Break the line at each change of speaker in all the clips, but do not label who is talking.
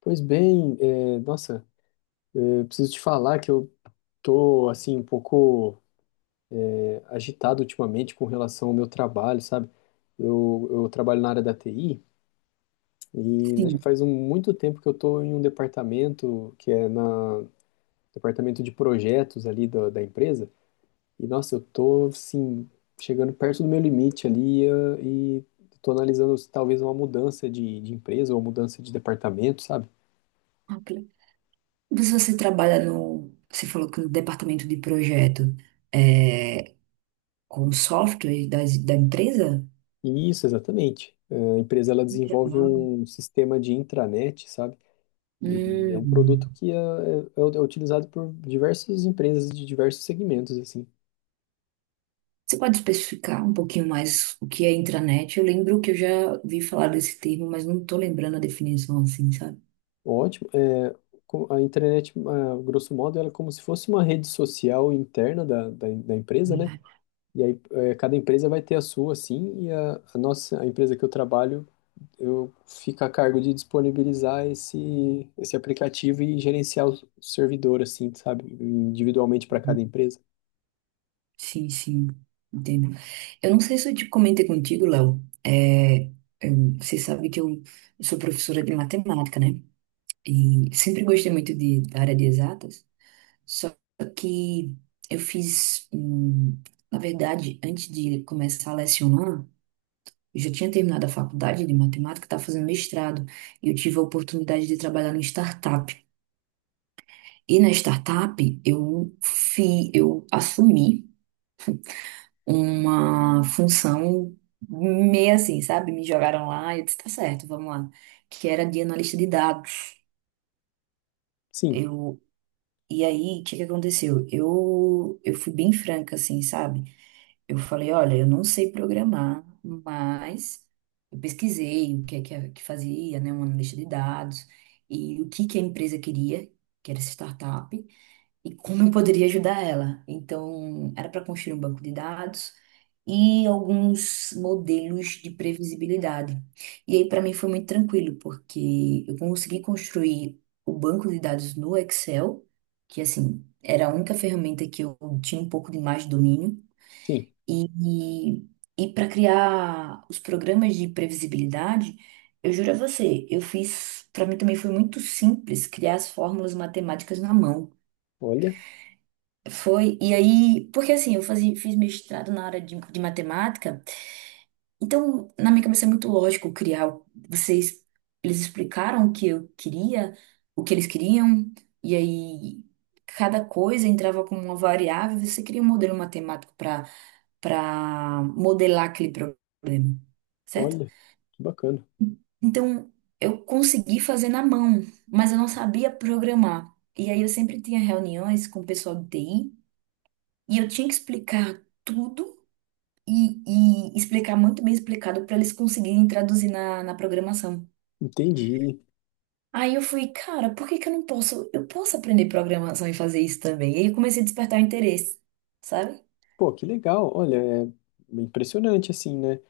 Pois bem, preciso te falar que eu tô assim um pouco agitado ultimamente com relação ao meu trabalho, sabe? Eu trabalho na área da TI e já
Sim.
faz muito tempo que eu tô em um departamento que é na departamento de projetos ali da empresa e nossa, eu tô assim chegando perto do meu limite ali e tô analisando se talvez uma mudança de empresa ou mudança de departamento, sabe?
Ok. Mas você trabalha no. Você falou que no departamento de projeto é, com o software das, da empresa?
Isso, exatamente. A empresa ela desenvolve
Não.
um sistema de intranet, sabe? E é um produto
Hum.
é utilizado por diversas empresas de diversos segmentos, assim.
Você pode especificar um pouquinho mais o que é intranet? Eu lembro que eu já vi falar desse termo, mas não estou lembrando a definição assim, sabe?
Ótimo. A intranet, a grosso modo, ela é como se fosse uma rede social interna da empresa, né?
Uhum.
E aí, cada empresa vai ter a sua, assim, e a nossa, a empresa que eu trabalho eu fico a cargo de disponibilizar esse aplicativo e gerenciar o servidor, assim, sabe? Individualmente para cada empresa.
Sim, sim, entendo. Eu não sei se eu te comentei contigo, Léo. Você sabe que eu sou professora de matemática, né? E sempre gostei muito de, da área de exatas. Só que eu fiz, na verdade, antes de começar a lecionar, eu já tinha terminado a faculdade de matemática, estava fazendo mestrado, e eu tive a oportunidade de trabalhar numa startup. E na startup, eu assumi uma função meio assim, sabe? Me jogaram lá e eu disse, tá certo, vamos lá. Que era de analista de dados.
Sim,
Eu, e aí, o que que aconteceu? Eu fui bem franca, assim, sabe? Eu falei, olha, eu não sei programar, mas eu pesquisei o que é que fazia, né, uma lista de dados e o que que a empresa queria, que era essa startup, e como eu poderia ajudar ela. Então, era para construir um banco de dados e alguns modelos de previsibilidade. E aí, para mim, foi muito tranquilo, porque eu consegui construir o banco de dados no Excel, que, assim, era a única ferramenta que eu tinha um pouco de mais domínio.
sim.
E, e para criar os programas de previsibilidade, eu juro a você, eu fiz, para mim também foi muito simples criar as fórmulas matemáticas na mão.
Olha,
Foi, e aí, porque assim, fiz mestrado na área de matemática, então na minha cabeça é muito lógico criar. Vocês, eles explicaram o que eu queria, o que eles queriam, e aí cada coisa entrava como uma variável, você cria um modelo matemático para para modelar aquele problema, certo?
olha, que bacana.
Então, eu consegui fazer na mão, mas eu não sabia programar. E aí eu sempre tinha reuniões com o pessoal de TI e eu tinha que explicar tudo e, e explicar muito bem explicado para eles conseguirem traduzir na programação.
Entendi.
Aí eu fui, cara, por que que eu não posso? Eu posso aprender programação e fazer isso também. E aí eu comecei a despertar o interesse, sabe?
Pô, que legal. Olha, é impressionante, assim, né?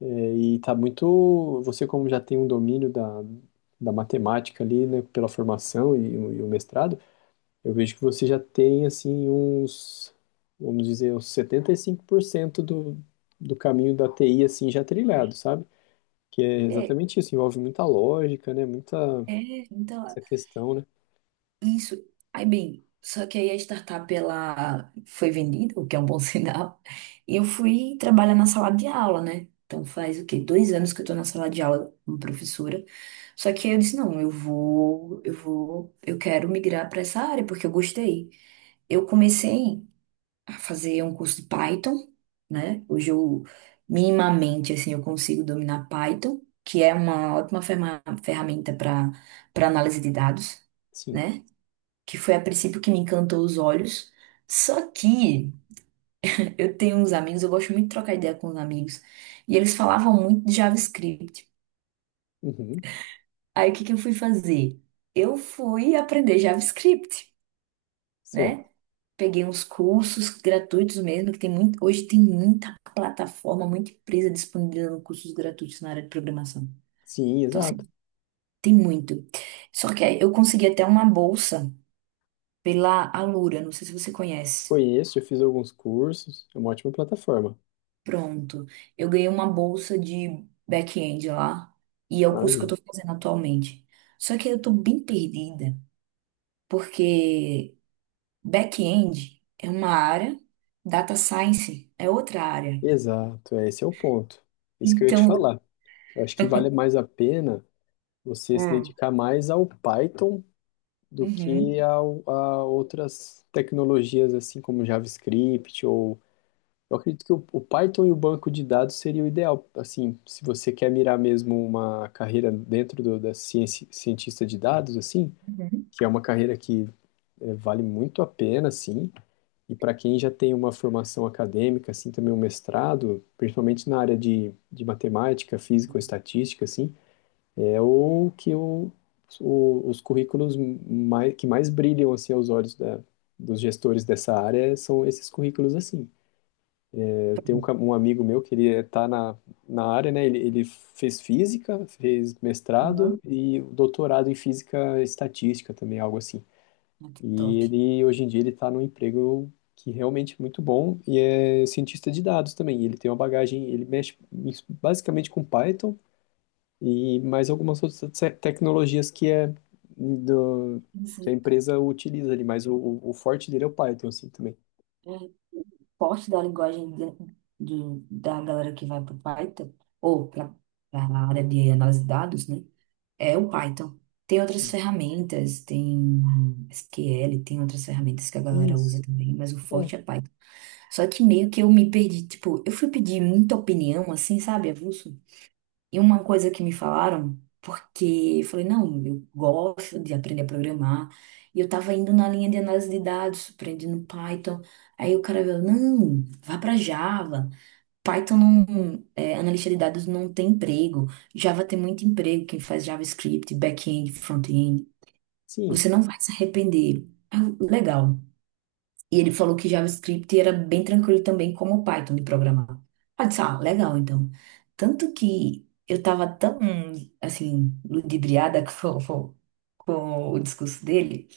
É, e tá muito. Você, como já tem um domínio da matemática ali, né, pela formação e, e o mestrado. Eu vejo que você já tem assim vamos dizer, uns 75% do caminho da TI assim já trilhado, sabe? Que é
É,
exatamente isso, envolve muita lógica, né? Muita
é, então,
essa questão, né?
Isso. Aí, bem, só que aí a startup ela foi vendida, o que é um bom sinal, e eu fui trabalhar na sala de aula, né? Então faz o quê? Dois anos que eu tô na sala de aula como professora. Só que aí eu disse, não, eu vou, eu quero migrar para essa área porque eu gostei. Eu comecei a fazer um curso de Python, né? Hoje eu minimamente assim eu consigo dominar Python, que é uma ótima ferramenta para para análise de dados,
Sim.
né? Que foi a princípio que me encantou os olhos. Só que eu tenho uns amigos, eu gosto muito de trocar ideia com os amigos, e eles falavam muito de JavaScript.
Uhum.
Aí o que que eu fui fazer? Eu fui aprender JavaScript,
Certo.
né? Peguei uns cursos gratuitos mesmo, que tem muito, hoje tem muita plataforma, muita empresa disponibilizando cursos gratuitos na área de programação.
Sim,
Então,
exato.
assim, tem muito. Só que aí eu consegui até uma bolsa pela Alura, não sei se você conhece.
Conheço, eu fiz alguns cursos, é uma ótima plataforma.
Pronto. Eu ganhei uma bolsa de back-end lá e é o curso que eu
Maravilha.
tô fazendo atualmente. Só que eu tô bem perdida, porque back-end é uma área, data science é outra área.
Exato, é, esse é o ponto. Isso que eu ia te
Então,
falar. Eu acho que vale mais a pena você se
Hum.
dedicar mais ao Python do
uhum,
que a outras tecnologias, assim como JavaScript ou. Eu acredito que o Python e o banco de dados seria o ideal. Assim, se você quer mirar mesmo uma carreira dentro do, da ciência, cientista de dados, assim,
uhum,
que é uma carreira que vale muito a pena, assim, e para quem já tem uma formação acadêmica, assim, também um mestrado, principalmente na área de matemática, física ou estatística, assim, é o que os currículos mais, que mais brilham assim aos olhos dos gestores dessa área são esses currículos assim. É, eu tenho um amigo meu que ele está na área, né? Ele fez física, fez mestrado
uhum,
e doutorado em física estatística também, algo assim.
ah, que top.
E ele hoje em dia ele está num emprego que realmente é muito bom e é cientista de dados também. Ele tem uma bagagem, ele mexe basicamente com Python e mais algumas outras tecnologias que é do,
Isso,
que a empresa utiliza ali, mas o forte dele é o Python, assim, também.
é, o porte da linguagem da galera que vai para o Python ou para a área de análise de dados, né? É o Python. Tem outras
Sim.
ferramentas, tem SQL, tem outras ferramentas que a galera usa
Isso.
também, mas o
É,
forte é Python. Só que meio que eu me perdi, tipo, eu fui pedir muita opinião, assim, sabe, avulso? E uma coisa que me falaram, porque eu falei, não, eu gosto de aprender a programar, e eu tava indo na linha de análise de dados, aprendendo Python, aí o cara veio, não, vá pra Java. Python não, é, analista de dados não tem emprego. Java tem muito emprego, quem faz JavaScript, back-end, front-end.
sim.
Você não vai se arrepender. Ah, legal. E ele falou que JavaScript era bem tranquilo também, como o Python de programar. Ah, eu disse, ah, legal, então. Tanto que eu estava tão, assim, ludibriada com o discurso dele,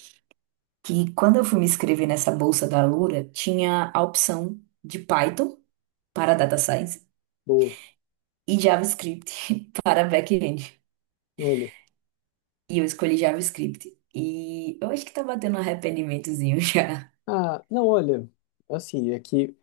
que quando eu fui me inscrever nessa bolsa da Alura, tinha a opção de Python para Data Science
Boa.
e JavaScript para back-end.
Olha.
E eu escolhi JavaScript. E eu acho que tá batendo um arrependimentozinho já.
Ah, não, olha, assim, é que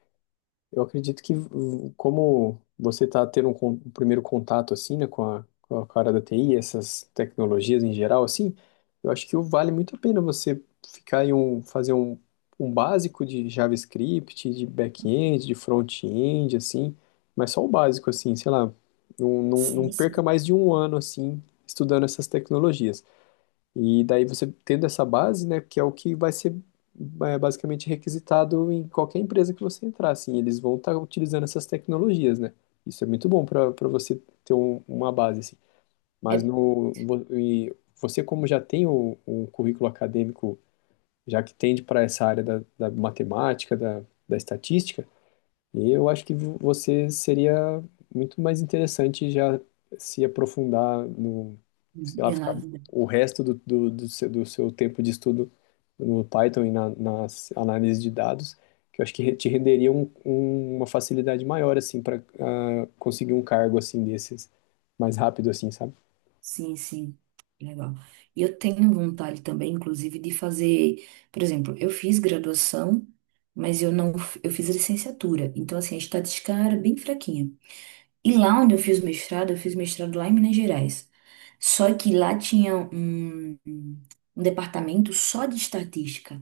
eu acredito que, como você está tendo um primeiro contato, assim, né, com com a cara da TI, essas tecnologias em geral, assim, eu acho que vale muito a pena você ficar em fazer um básico de JavaScript, de back-end, de front-end, assim, mas só o básico, assim, sei lá, não
Sim,
perca
sim.
mais de um ano, assim, estudando essas tecnologias. E daí você tendo essa base, né, que é o que vai ser basicamente requisitado em qualquer empresa que você entrar, assim, eles vão estar utilizando essas tecnologias, né? Isso é muito bom para para você ter uma base, assim. Mas no, vo- e você como já tem o currículo acadêmico, já que tende para essa área da matemática, da estatística, e eu acho que você seria muito mais interessante já se aprofundar no, sei lá,
É na
ficar
vida.
o resto do seu tempo de estudo no Python e nas análises de dados, que eu acho que te renderia uma facilidade maior, assim, para conseguir um cargo, assim, desses, mais rápido, assim, sabe?
Sim, sim. Legal. E eu tenho vontade também, inclusive, de fazer, por exemplo, eu fiz graduação, mas eu não, f- eu fiz licenciatura. Então, assim, a estatística era bem fraquinha. E lá onde eu fiz mestrado lá em Minas Gerais. Só que lá tinha um departamento só de estatística.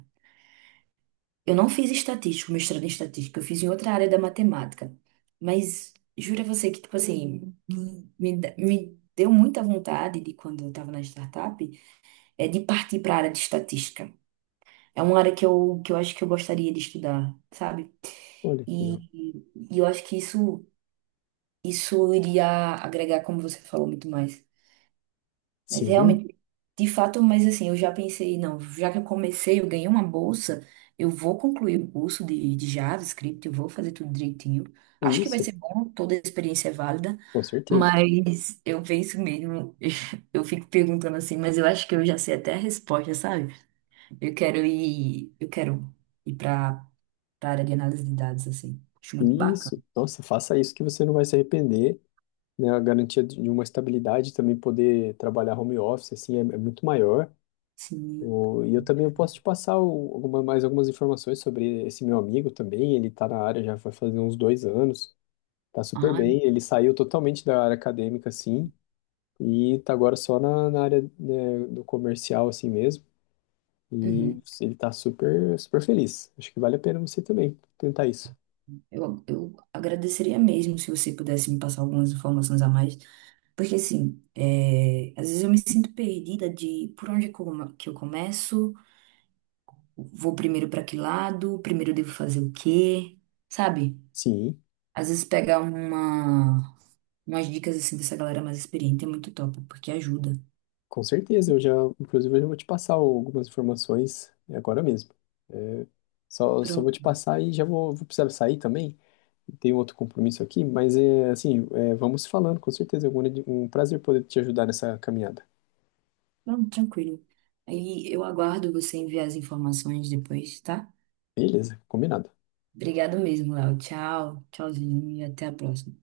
Eu não fiz estatística, o mestrado em estatística, eu fiz em outra área da matemática. Mas jura você que, tipo assim, me deu muita vontade de quando eu estava na startup, é de partir para a área de estatística. É uma área que que eu acho que eu gostaria de estudar, sabe?
Olha, que
E,
legal.
e eu acho que isso iria agregar, como você falou, muito mais. Mas
Sim,
realmente, de fato, mas assim, eu já pensei, não, já que eu comecei, eu ganhei uma bolsa, eu vou concluir o curso de JavaScript, eu vou fazer tudo direitinho. Acho que vai
isso,
ser bom, toda a experiência é válida,
com certeza.
mas eu penso mesmo, eu fico perguntando assim, mas eu acho que eu já sei até a resposta, sabe? Eu quero ir para a área de análise de dados, assim. Acho muito bacana.
Isso, nossa, faça isso que você não vai se arrepender. Né, a garantia de uma estabilidade, também poder trabalhar home office, assim, é, é muito maior.
Sim.
O, e eu também eu posso te passar alguma, mais algumas informações sobre esse meu amigo também, ele está na área já vai fazer uns 2 anos, tá super
Ah,
bem, ele saiu totalmente da área acadêmica, assim, e tá agora só na área, né, do comercial, assim mesmo, e
uhum.
ele tá super, super feliz. Acho que vale a pena você também tentar isso.
Eu agradeceria mesmo se você pudesse me passar algumas informações a mais. Porque assim, é, às vezes eu me sinto perdida de por onde que eu começo, vou primeiro para que lado, primeiro eu devo fazer o quê, sabe?
Sim.
Às vezes pegar umas dicas assim dessa galera mais experiente é muito top, porque ajuda.
Com certeza, inclusive, eu já vou te passar algumas informações é agora mesmo. É, só vou te
Pronto,
passar e vou precisar sair também. Tenho outro compromisso aqui, mas é assim, é, vamos falando, com certeza. É um um prazer poder te ajudar nessa caminhada.
pronto, tranquilo. Aí eu aguardo você enviar as informações depois, tá?
Beleza, combinado.
Obrigado mesmo, Léo. Tchau, tchauzinho e até a próxima.